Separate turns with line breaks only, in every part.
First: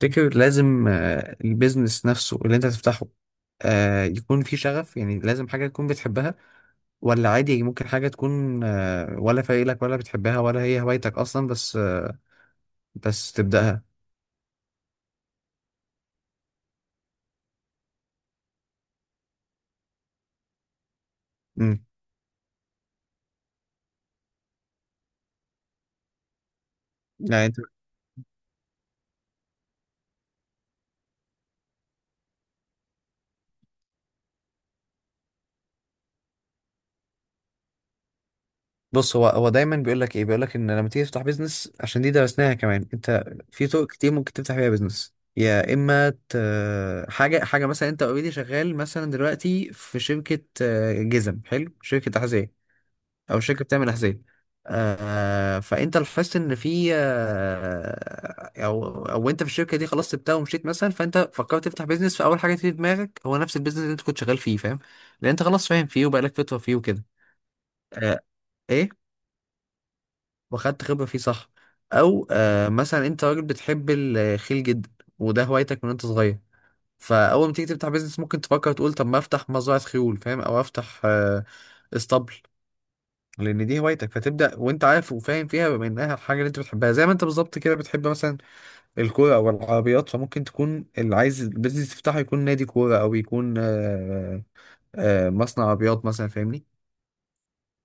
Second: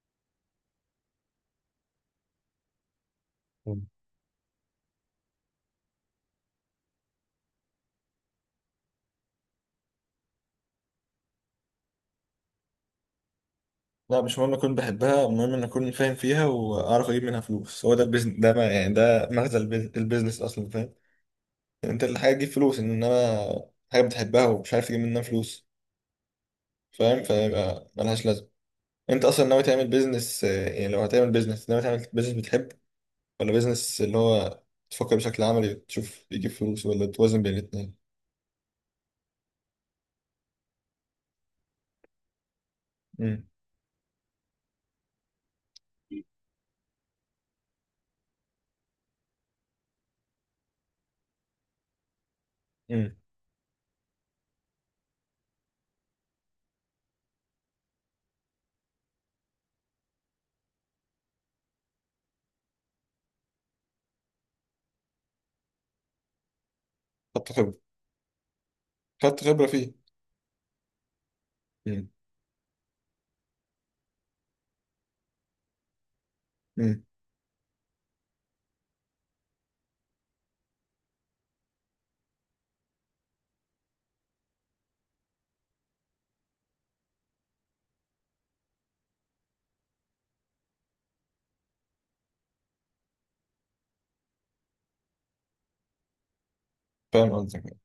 تفتكر لازم البيزنس نفسه اللي انت تفتحه
مم.
يكون فيه شغف، يعني لازم حاجة تكون بتحبها، ولا عادي ممكن حاجة تكون ولا فايلك ولا بتحبها ولا هي هوايتك أصلا، بس بس تبدأها.
لا، مش مهم اكون بحبها، المهم ان اكون فاهم فيها واعرف اجيب منها فلوس. هو ده البيزنس، ده ما يعني ده مغزى البيزنس اصلا، فاهم؟
مم.
يعني انت الحاجه تجيب فلوس، انما حاجه بتحبها ومش عارف تجيب منها فلوس، فاهم؟
يعني انت
فيبقى ملهاش لازمه. انت اصلا ناوي تعمل بيزنس؟ يعني لو هتعمل بيزنس، ناوي تعمل بيزنس بتحب، ولا بيزنس اللي هو تفكر بشكل عملي تشوف يجيب فلوس، ولا توازن بين الاثنين؟
بص. هو دايما بيقول لك ان لما تيجي تفتح بيزنس، عشان دي درسناها كمان. انت
امم.
في طرق كتير ممكن تفتح بيها بيزنس، يا اما حاجه مثلا. انت اوريدي شغال مثلا دلوقتي في شركه، جزم حلو، شركه تحذير،
امم.
او شركه بتعمل احذيه. فانت لاحظت ان في آه او او انت في الشركه دي خلاص سبتها ومشيت مثلا، فانت فكرت تفتح بيزنس، فاول حاجه تيجي في دماغك هو نفس البيزنس اللي انت كنت شغال فيه، فاهم؟ لان انت خلاص فاهم فيه وبقالك فتره فيه وكده.
خدت خبره.
آه. ايه.
خدت خبره فيه.
واخدت خبره فيه، صح.
امم.
او مثلا انت راجل بتحب الخيل جدا، وده هوايتك من انت صغير،
امم.
فاول ما تيجي تفتح بيزنس ممكن تفكر تقول طب ما افتح مزرعه خيول، فاهم، او افتح اسطبل، لان دي هوايتك، فتبدا وانت عارف وفاهم فيها بما انها الحاجه اللي انت بتحبها. زي ما انت بالظبط كده بتحب مثلا الكوره او العربيات، فممكن تكون اللي عايز البيزنس تفتحه يكون نادي كوره، او يكون مصنع عربيات مثلا، فاهمني.
فاهم قصدك.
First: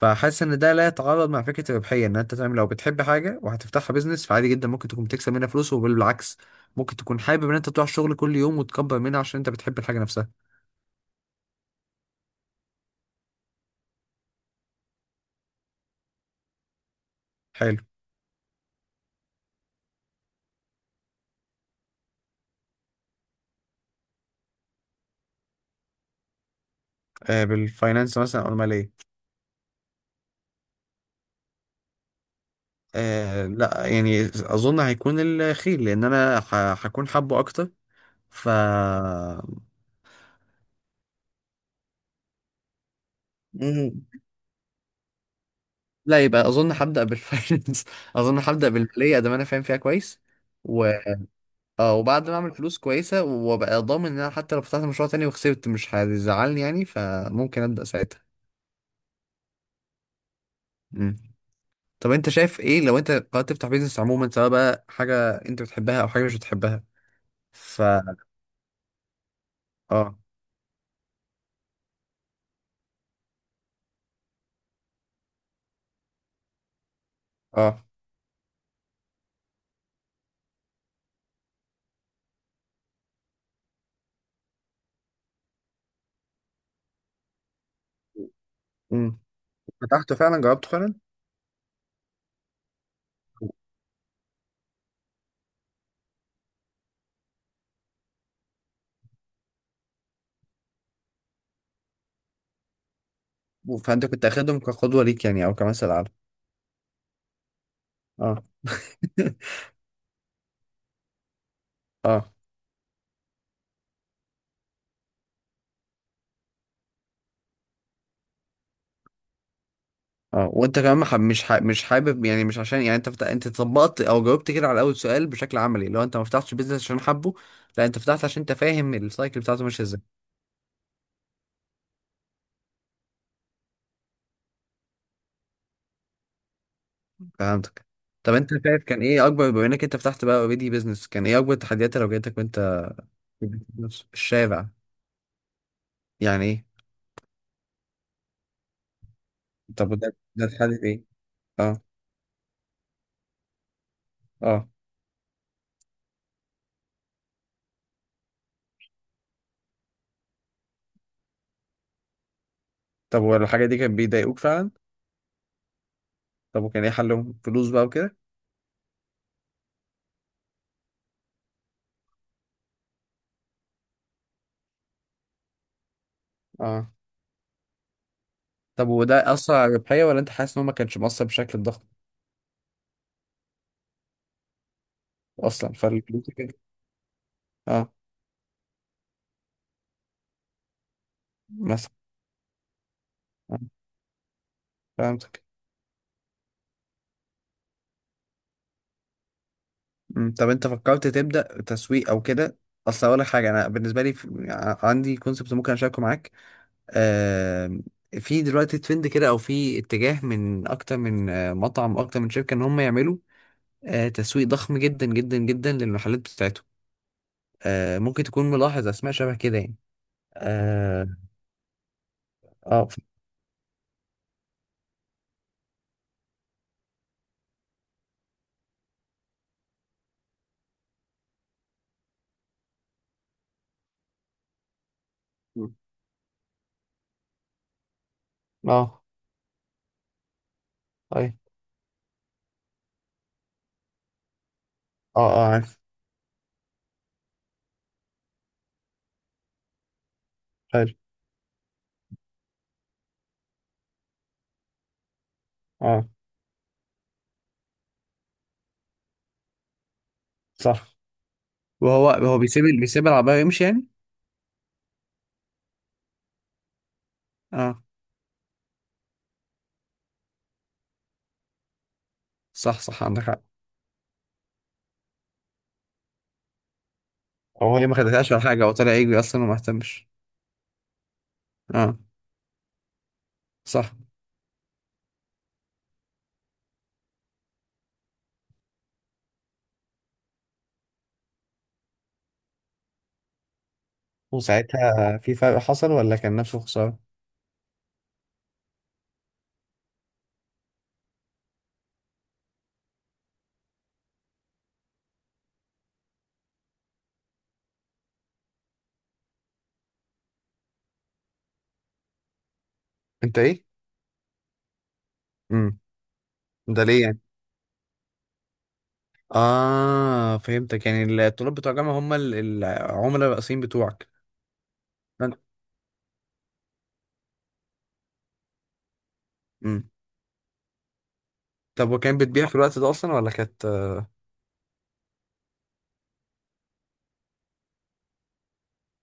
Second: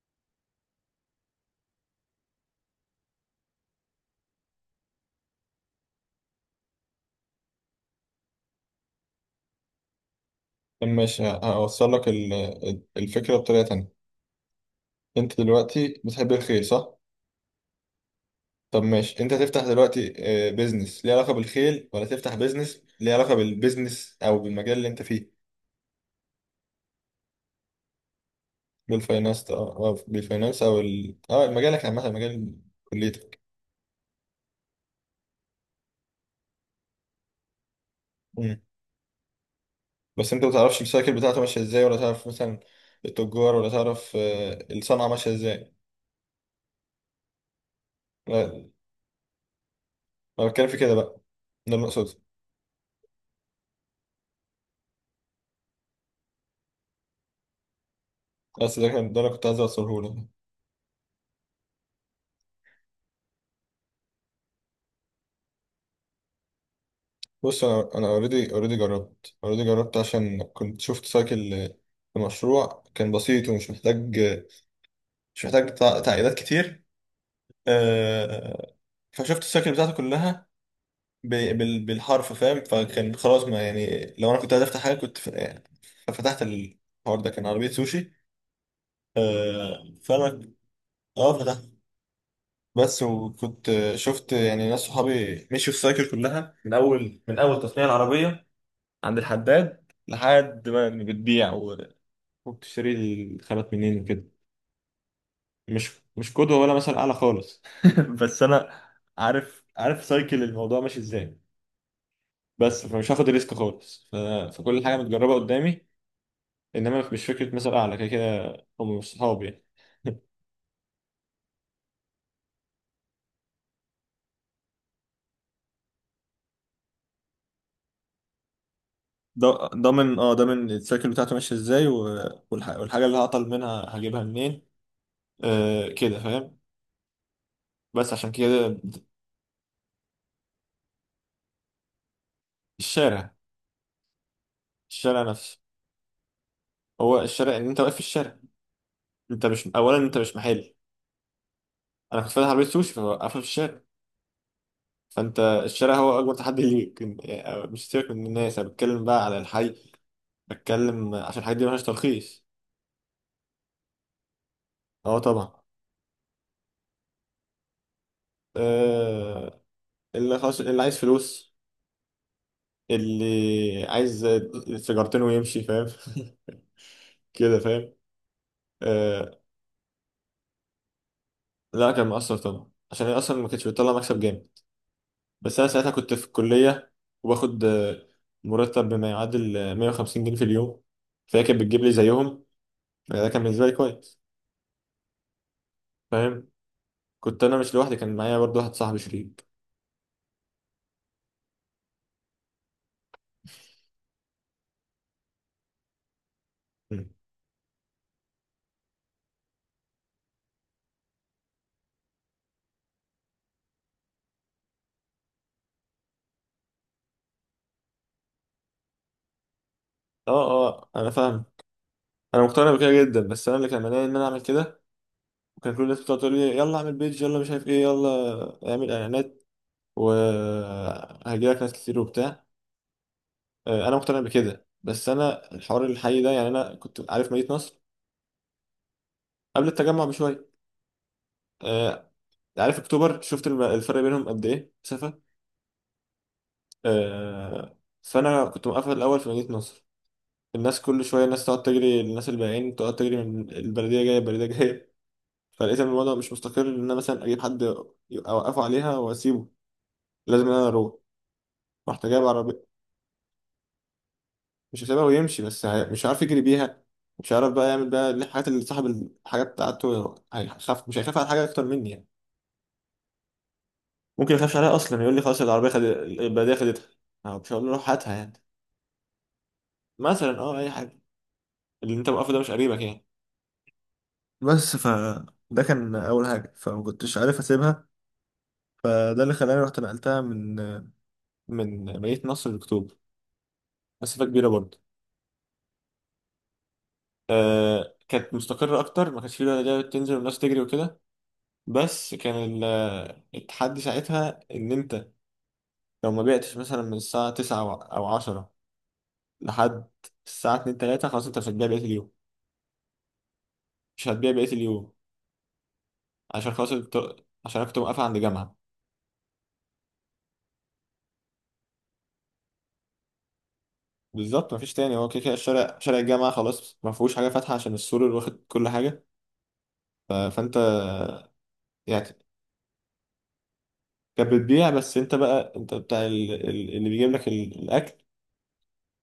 فحاسس ان ده لا يتعارض مع فكره الربحيه، ان انت تعمل، لو بتحب حاجه وهتفتحها بيزنس فعادي جدا ممكن تكون بتكسب منها فلوس، وبالعكس ممكن تكون حابب ان انت تروح الشغل كل يوم وتكبر منها عشان انت بتحب الحاجه نفسها.
طب ماشي، هوصل لك الفكره بطريقه تانيه. انت دلوقتي بتحب الخيل، صح؟
حلو.
طب ماشي، انت تفتح دلوقتي بيزنس ليه علاقة بالخيل، ولا تفتح بيزنس ليه علاقة بالبيزنس او بالمجال اللي انت فيه؟
بالفاينانس مثلا او الماليه.
بالفاينانس، او بالفاينانس، او ال... اه مجالك عامة، مجال كليتك.
لا، يعني اظن هيكون الخيل، لان انا هكون حابه اكتر. ف
مم. بس انت ما تعرفش السايكل بتاعته ماشية ازاي، ولا تعرف مثلا التجار، ولا
مم.
تعرف الصنعة ماشية ازاي.
لا، يبقى اظن هبدا بالفاينانس اظن
لا،
هبدا بالماليه، ده ما انا فاهم فيها كويس.
انا بتكلم في
و...
كده بقى، ده اللي اقصده.
وبعد ما اعمل فلوس كويسه وابقى ضامن ان انا حتى لو فتحت مشروع تاني وخسرت مش هيزعلني، يعني فممكن ابدا ساعتها.
بس ده كان ده اللي كنت عايز اوصله لك.
مم. طب انت شايف ايه لو انت قررت تفتح بيزنس عموما، سواء بقى حاجه انت بتحبها او حاجه مش بتحبها؟
بص،
ف
انا اوريدي جربت
اه.
عشان كنت شفت سايكل في مشروع كان بسيط ومش محتاج مش محتاج تعقيدات كتير.
اه.
آه، فشفت السايكل بتاعته كلها بالحرف، فاهم؟ فكان خلاص، ما يعني لو انا كنت عايز افتح حاجه كنت ففتحت. الحوار ده كان عربيه سوشي.
امم. فتحته فعلا،
فانا
جربته فعلا؟
اه فتحت. بس وكنت شفت يعني ناس صحابي مشوا السايكل كلها من اول تصنيع العربيه عند الحداد، لحد ما بتبيع وبتشتري الخامات منين
فانت
وكده.
كنت اخدهم كقدوه ليك، يعني، او
مش
كمثل اعلى؟
مش قدوة ولا مثل أعلى خالص بس
اه.
أنا عارف سايكل الموضوع ماشي إزاي،
اه.
بس فمش هاخد ريسك خالص فكل حاجة متجربة قدامي، إنما مش فكرة مثل أعلى، كده كده هم صحابي يعني.
اه، وانت كمان مش حابب، يعني مش عشان، يعني انت انت طبقت او جاوبت كده على اول سؤال بشكل عملي، لو انت ما فتحتش بيزنس عشان حبه، لا انت فتحت عشان انت فاهم السايكل بتاعته ماشيه ازاي.
ضامن السايكل بتاعته ماشية إزاي والحاجة اللي هعطل منها هجيبها منين. آه، كده فاهم.
فهمتك.
بس عشان
طب انت
كده.
شايف كان ايه اكبر، بما انك انت فتحت بقى اوريدي بيزنس، كان ايه اكبر التحديات اللي واجهتك وانت
الشارع
في البيزنس؟ الشارع.
الشارع نفسه.
يعني ايه؟
هو الشارع ان انت واقف في الشارع، انت مش،
طب
اولا
وده
انت مش
ده
محل.
اتحدد ايه؟ اه.
انا كنت فاتح عربيه سوشي، فواقفه في الشارع.
اه.
فانت الشارع هو اكبر تحدي ليك، يعني مش سيبك من الناس، انا بتكلم بقى على الحي، بتكلم عشان الحاجات دي ملهاش ترخيص.
طب والحاجه دي كانت بيضايقوك فعلا؟
اه طبعا.
طب وكان ايه حلهم، فلوس بقى وكده؟
آه اللي خلاص، اللي عايز فلوس، اللي عايز سيجارتين ويمشي، فاهم؟
اه.
كده فاهم.
طب وده
آه
أثر على الربحية، ولا أنت حاسس إن هو ما كانش مؤثر بشكل ضخم؟
لا، كان مأثر طبعا عشان هي اصلا ما كانتش بتطلع مكسب جامد. بس انا
أصلا
ساعتها كنت في
فالفلوس كده.
الكليه، وباخد
أه.
مرتب بما يعادل 150 جنيه في اليوم، فهي كانت بتجيب لي
مثلا.
زيهم. يعني ده كان
آه،
بالنسبه لي كويس،
فهمتك.
فاهم. كنت انا مش لوحدي، كان معايا برضو واحد صاحبي شريك.
أمم، طب أنت فكرت تبدأ تسويق أو كده؟ أصل أقول لك حاجة، أنا بالنسبة لي عندي كونسبت ممكن أشاركه معاك.
م.
آه... في دلوقتي ترند كده، أو في اتجاه، من أكتر من مطعم، أكتر من شركة، إن هم يعملوا تسويق ضخم جدا جدا جدا للمحلات بتاعتهم. ممكن تكون ملاحظ أسماء شبه كده يعني.
اه، اه، انا
اه.
فاهم. انا مقتنع
اه.
بكده جدا، بس انا اللي كان مانعني ان انا اعمل كده، وكان كل الناس بتقعد تقول لي يلا اعمل بيج، يلا مش عارف ايه، يلا اعمل اعلانات وهجيلك ناس كتير وبتاع. انا مقتنع بكده، بس انا الحوار الحقيقي ده يعني، انا كنت عارف مدينه نصر
اه.
قبل التجمع بشويه.
أي.
آه، عارف اكتوبر، شفت الفرق بينهم قد ايه
اه.
مسافه.
اه، عارف.
آه، فانا كنت مقفل الاول في مدينه نصر، الناس كل شويه، الناس تقعد تجري، الناس البائعين تقعد تجري من البلديه، جايه البلديه جايه. فلقيت ان
اه.
الوضع مش مستقر ان انا مثلا اجيب حد اوقفه عليها واسيبه، لازم انا اروح.
صح.
رحت
وهو
جايب
هو بيسيب
عربيه،
بيسيب العربية ويمشي يعني.
مش هسيبها ويمشي، بس مش عارف يجري بيها، مش عارف بقى
اه.
يعمل بقى الحاجات. اللي صاحب الحاجه بتاعته، هيخاف، مش هيخاف على حاجه اكتر مني يعني.
صح، صح، عندك حق.
ممكن يخافش عليها اصلا، يقول لي خلاص العربيه خد، البلديه خدتها. أنا مش هقول له
هو هي
روح
ما
هاتها يعني،
خدتهاش ولا حاجة، هو طلع يجري أصلا وما اهتمش.
مثلا، اي حاجه. اللي
اه.
انت موقفه ده مش قريبك يعني.
صح.
بس ده كان اول حاجه، فما كنتش عارف اسيبها، فده اللي خلاني رحت نقلتها من مدينة نصر لأكتوبر. مسافة كبيرة برضه.
وساعتها في فرق حصل، ولا كان نفسه خسارة؟
آه كانت مستقرة أكتر، ما كانش فيه بقى ده، تنزل والناس تجري وكده، بس كان التحدي ساعتها إن أنت لو ما بعتش مثلا من الساعة تسعة أو عشرة لحد الساعة اتنين تلاتة، خلاص أنت مش هتبيع بقية اليوم.
انت ايه؟
مش هتبيع بقية اليوم.
امم. ده ليه يعني؟
عشان أنا كنت موقفة عند جامعة.
اه، فهمتك، يعني الطلاب بتوع الجامعة هم العملاء الرئيسيين بتوعك.
بالظبط، مفيش تاني، هو كده كده
فانت-
الشارع، شارع الجامعة خلاص ما فيهوش حاجة فاتحة عشان السور اللي واخد كل حاجة.
امم.
فأنت،
طب
يعني
وكان بتبيع في الوقت ده أصلا، ولا كانت؟
كانت بتبيع، بس انت بقى، انت بتاع اللي بيجيب لك الاكل،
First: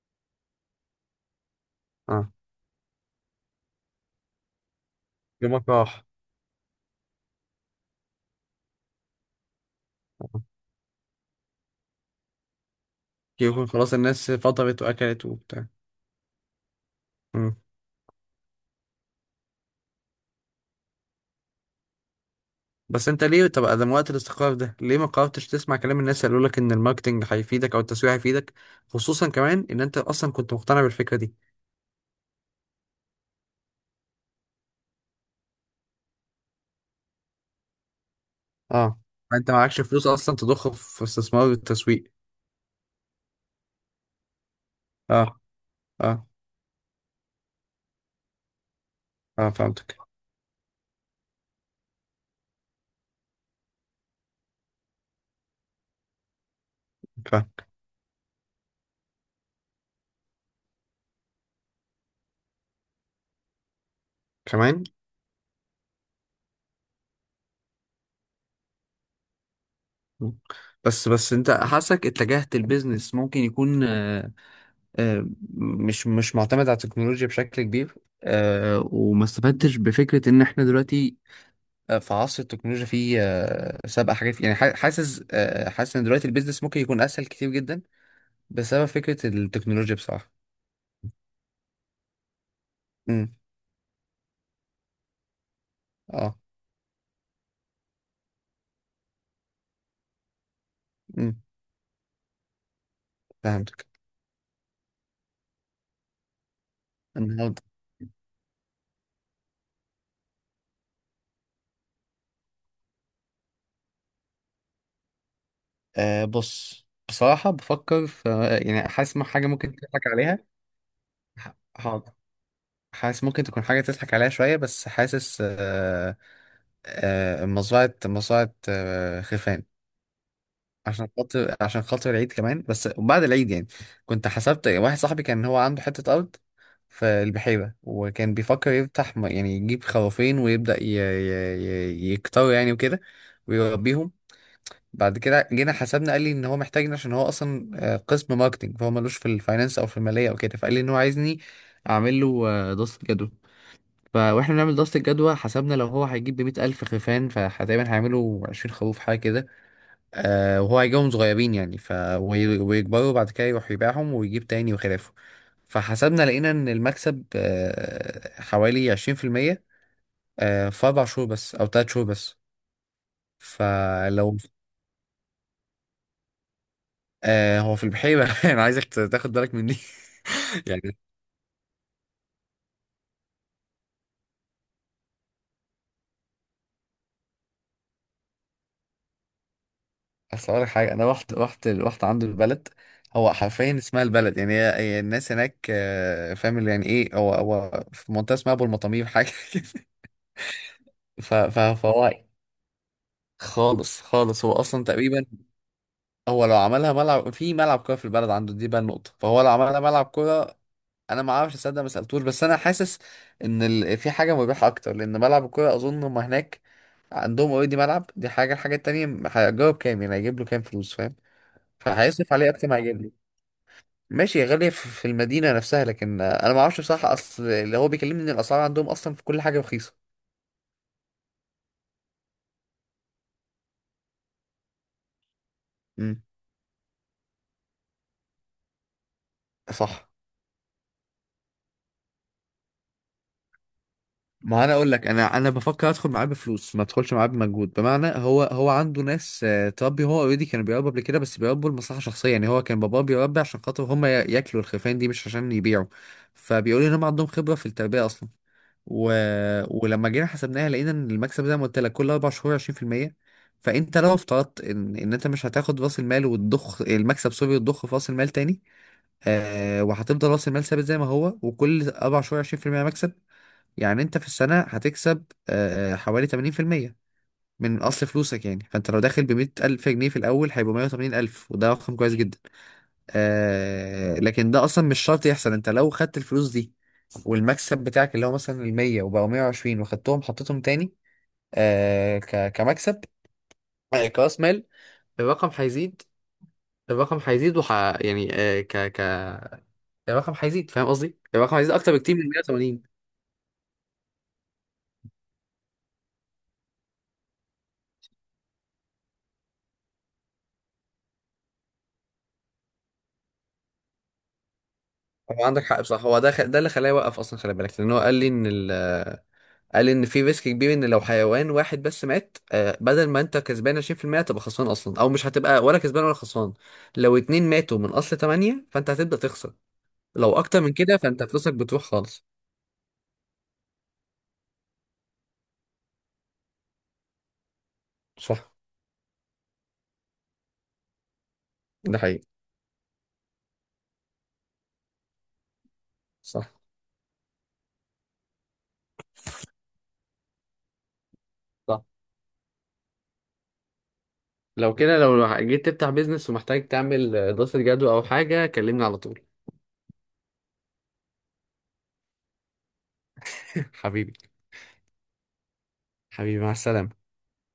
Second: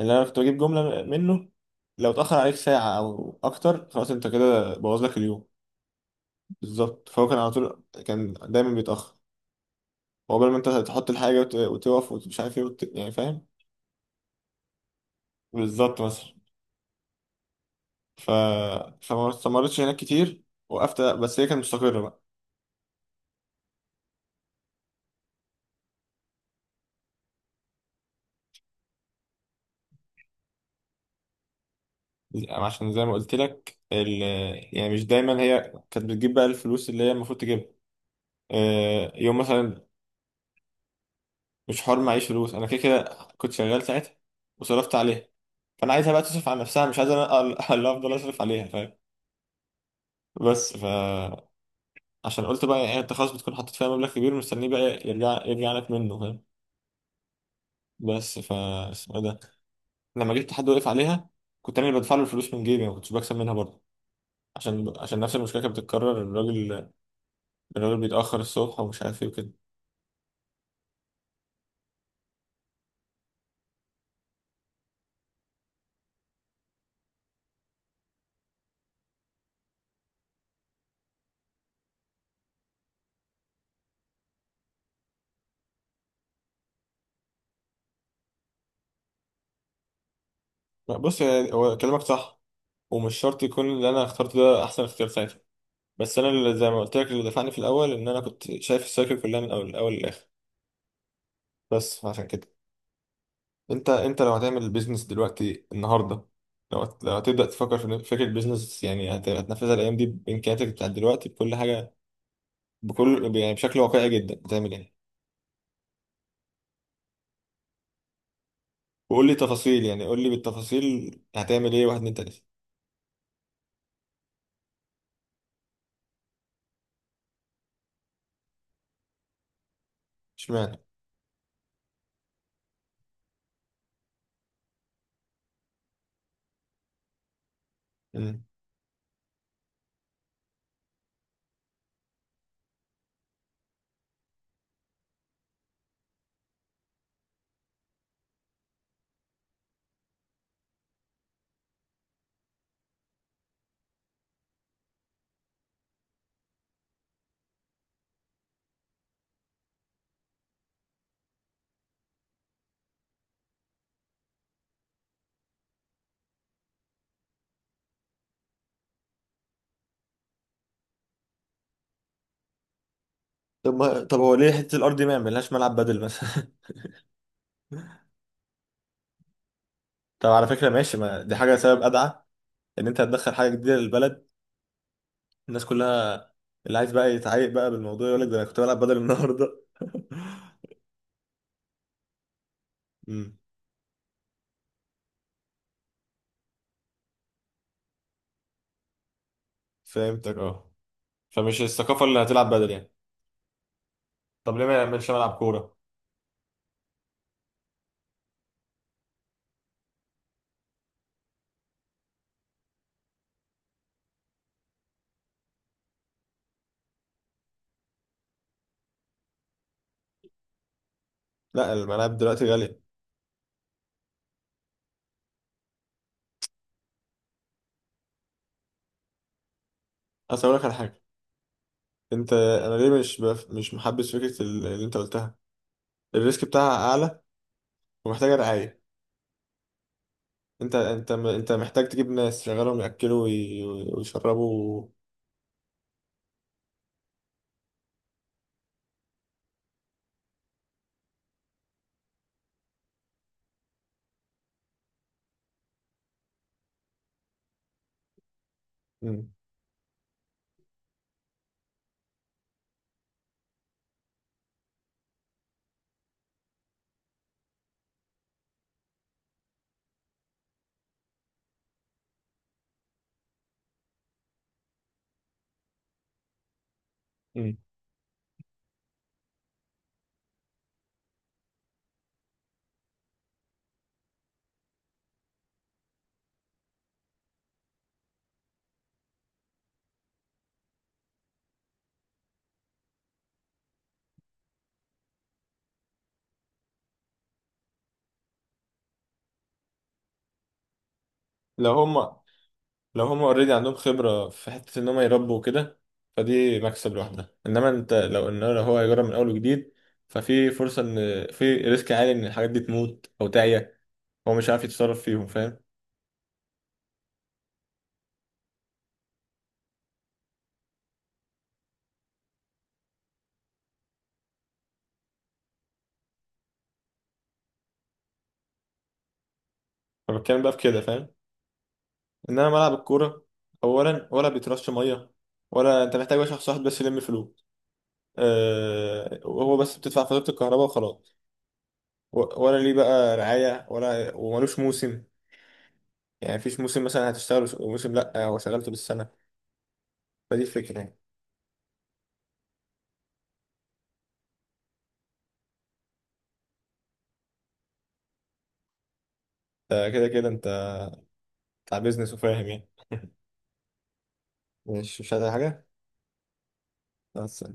اللي انا كنت بجيب جمله منه، لو
اه.
اتاخر عليك ساعه او اكتر خلاص انت كده بوظ لك اليوم.
يومك راح.
بالظبط. فهو كان على طول كان دايما بيتاخر،
آه.
وقبل ما انت تحط الحاجه وتقف، ومش عارف ايه يعني فاهم.
يكون خلاص الناس فطرت وأكلت وبتاع.
بالظبط، مثلا. ف فما استمرتش هناك كتير. وقفت، بس هي كانت مستقره بقى.
بس انت ليه، طب ادم وقت الاستقرار ده ليه ما قررتش تسمع كلام الناس اللي يقولك ان الماركتنج هيفيدك او التسويق هيفيدك؟ خصوصا كمان ان انت اصلا كنت مقتنع بالفكره دي.
عشان زي ما قلت لك يعني مش دايما هي كانت بتجيب بقى الفلوس اللي هي المفروض تجيبها،
اه،
يوم
انت معكش
مثلا.
فلوس اصلا تضخ في استثمار
مش حوار
التسويق.
معيش فلوس، انا كده كده كنت شغال ساعتها، وصرفت
اه.
عليها. فانا عايزها بقى
اه.
تصرف على نفسها، مش عايز انا اللي افضل اصرف عليها، فاهم.
اه، فهمتك.
بس عشان قلت بقى يعني انت خلاص بتكون حاطط فيها مبلغ كبير، مستنيه بقى يرجع لك منه، فاهم.
فاهم.
بس اسمه إيه ده، لما جبت حد وقف عليها، كنت انا اللي بدفع له الفلوس من جيبي، ما كنتش بكسب منها برضه.
كمان.
عشان نفس المشكله كانت بتتكرر. الراجل بيتاخر الصبح ومش عارف ايه وكده.
بس انت حاسك اتجهت البيزنس ممكن يكون آه مش معتمد على التكنولوجيا بشكل كبير. وما استفدتش بفكرة ان احنا دلوقتي في عصر التكنولوجيا، في سابقة حاجات، يعني حاسس ان دلوقتي البيزنس ممكن يكون اسهل كتير جدا بسبب فكرة التكنولوجيا بصراحة.
لا، بص هو كلامك صح، ومش
امم.
شرط يكون اللي انا اخترته ده احسن اختيار ساعتها، بس انا
اه.
اللي زي ما قلت لك اللي دفعني في الاول ان انا كنت شايف السايكل كلها من اول الاول للاخر.
امم.
بس عشان كده.
فهمتك.
انت لو هتعمل بيزنس دلوقتي النهارده، لو هتبدا
النهارده.
تفكر في فكره بيزنس، يعني هتنفذها الايام دي بامكانياتك بتاعت دلوقتي بكل حاجه، يعني بشكل واقعي جدا هتعمل ايه؟
بص، بصراحة بفكر في، يعني حاسس ما
وقول لي
حاجة ممكن
تفاصيل، يعني
تضحك
قول لي
عليها.
بالتفاصيل هتعمل ايه، واحد
حاضر.
اتنين تلاته.
حاسس ممكن تكون حاجة تضحك عليها شوية، بس حاسس مزرعة مزرعة خفان،
اشمعنى.
عشان خاطر العيد كمان، بس بعد العيد يعني. كنت حسبت واحد صاحبي، كان هو عنده حتة أرض في البحيرة، وكان
مم.
بيفكر يفتح يعني يجيب خرافين ويبدأ يكتروا يعني وكده، ويربيهم. بعد كده جينا حسبنا، قال لي ان هو محتاجني عشان هو اصلا قسم ماركتنج، فهو ملوش في الفاينانس او في الماليه او كده، فقال لي ان هو عايزني اعمل له دراسه جدوى. فاحنا بنعمل دراسه الجدوى، حسبنا لو هو هيجيب ب 100,000 خرفان فتقريبا هيعملوا 20 خروف حاجه كده. وهو هيجيبهم صغيرين يعني. ويكبروا وبعد كده يروح يبيعهم ويجيب تاني وخلافه. فحسبنا لقينا ان المكسب حوالي 20%، في 4 شهور بس أو 3 شهور بس.
طب ما طب هو
فلو
ليه حته الارض دي ما يعملهاش ملعب بدل مثلا؟
هو في البحيرة. أنا عايزك تاخد بالك مني.
طب على فكره ماشي،
يعني.
ما دي حاجه، سبب ادعى ان انت هتدخل حاجه جديده للبلد. الناس كلها، اللي عايز بقى يتعايق بقى بالموضوع، يقول لك ده انا كنت بلعب بدل النهارده.
أصل أقول لك حاجة، أنا رحت عنده البلد. هو
امم.
حرفيا اسمها البلد، يعني هي الناس هناك فاهم اللي يعني ايه. هو في منطقة اسمها أبو المطامير حاجة كده.
فهمتك، اه. فمش
فهو.
الثقافه اللي هتلعب بدل يعني.
خالص، خالص هو
طب ليه ما
اصلا
يعملش
تقريبا،
ملعب كوره؟
هو لو عملها ملعب، في ملعب كوره في البلد عنده دي، بقى النقطه، فهو لو عملها ملعب كوره، انا ما اعرفش اصدق، ما سالتوش بس انا حاسس ان في حاجه مربحه اكتر. لان ملعب الكوره اظن هم هناك عندهم اوريدي ملعب، دي حاجه. الحاجه التانيه هيجرب كام، يعني هيجيب له كام فلوس، فاهم.
لا، الملاعب
فهيصرف
دلوقتي
عليه اكتر ما
غاليه.
هيجيب له. ماشي يا غالية، في المدينه نفسها، لكن انا ما اعرفش بصراحه، اصل اللي هو بيكلمني ان الاسعار عندهم اصلا في كل حاجه رخيصه.
اصل اقول لك على حاجه، انا ليه مش محبس فكره اللي انت قلتها.
امم.
الريسك بتاعها اعلى، ومحتاجه رعايه.
صح.
انت محتاج تجيب ناس شغالهم ياكلوا
ما انا
ويشربوا.
اقول لك، انا بفكر ادخل معاه بفلوس، ما ادخلش معاه بمجهود. بمعنى هو عنده ناس تربي. هو اوريدي كانوا بيربوا قبل كده، بس بيربوا لمصلحه شخصيه. يعني هو كان باباه بيربي عشان خاطر هم ياكلوا الخرفان دي مش عشان يبيعوا. فبيقولوا ان هم عندهم خبره في التربيه اصلا. و...
امم.
ولما جينا حسبناها لقينا ان المكسب، زي ما قلت لك، كل 4 شهور 20%. فانت لو افترضت ان انت مش هتاخد راس المال وتضخ المكسب، سوري، وتضخ في راس المال تاني. وهتفضل راس المال ثابت زي ما هو، وكل 4 شهور 20% مكسب. يعني انت في السنة هتكسب حوالي 80%
امم.
من اصل فلوسك. يعني فانت لو داخل ب 100,000 جنيه في الاول هيبقوا 180,000، وده رقم كويس جدا. لكن ده اصلا مش شرط يحصل. انت لو خدت الفلوس دي والمكسب بتاعك اللي هو مثلا ال 100 وبقوا 120، وخدتهم حطيتهم تاني كمكسب، كراس مال، الرقم هيزيد الرقم هيزيد وح يعني آه، ك ك الرقم هيزيد، فاهم قصدي؟ الرقم
لو
هيزيد اكتر
هم
بكتير من 180.
لو هم اوريدي عندهم خبرة في حتة ان هم يربوا وكده، فدي مكسب لوحدها، انما انت لو هو هيجرب من اول وجديد، ففي فرصة ان في ريسك عالي ان الحاجات دي تموت او تعيا، هو مش عارف يتصرف فيهم،
هو
فاهم.
عندك حق. بصح هو ده ده اللي خلاه يوقف اصلا، خلي بالك، لان هو قال لي ان في ريسك كبير، ان لو حيوان واحد بس مات، بدل ما انت كسبان 20% هتبقى خسران اصلا، او مش هتبقى ولا كسبان ولا خسران. لو اتنين ماتوا من اصل 8 فانت هتبدأ تخسر، لو
فبتكلم بقى في
اكتر من
كده،
كده
فاهم.
فانت فلوسك بتروح خالص.
انما ملعب الكورة، اولا ولا بيترش مية، ولا انت محتاج بقى شخص واحد بس يلم فلوس،
صح.
وهو بس بتدفع فاتورة الكهرباء وخلاص.
ده حقيقي.
ولا ليه بقى رعاية، ولا وملوش موسم، يعني
صح.
مفيش موسم مثلا هتشتغل موسم، لا، هو شغلته بالسنة. فدي الفكرة يعني.
صح. لو كده، لو جيت تفتح بيزنس ومحتاج تعمل دراسة جدوى او حاجة، كلمني على طول.
كده كده انت بتاع بيزنس وفاهم يعني.
حبيبي.
مش عايز أي حاجة
حبيبي، مع السلامة.
بس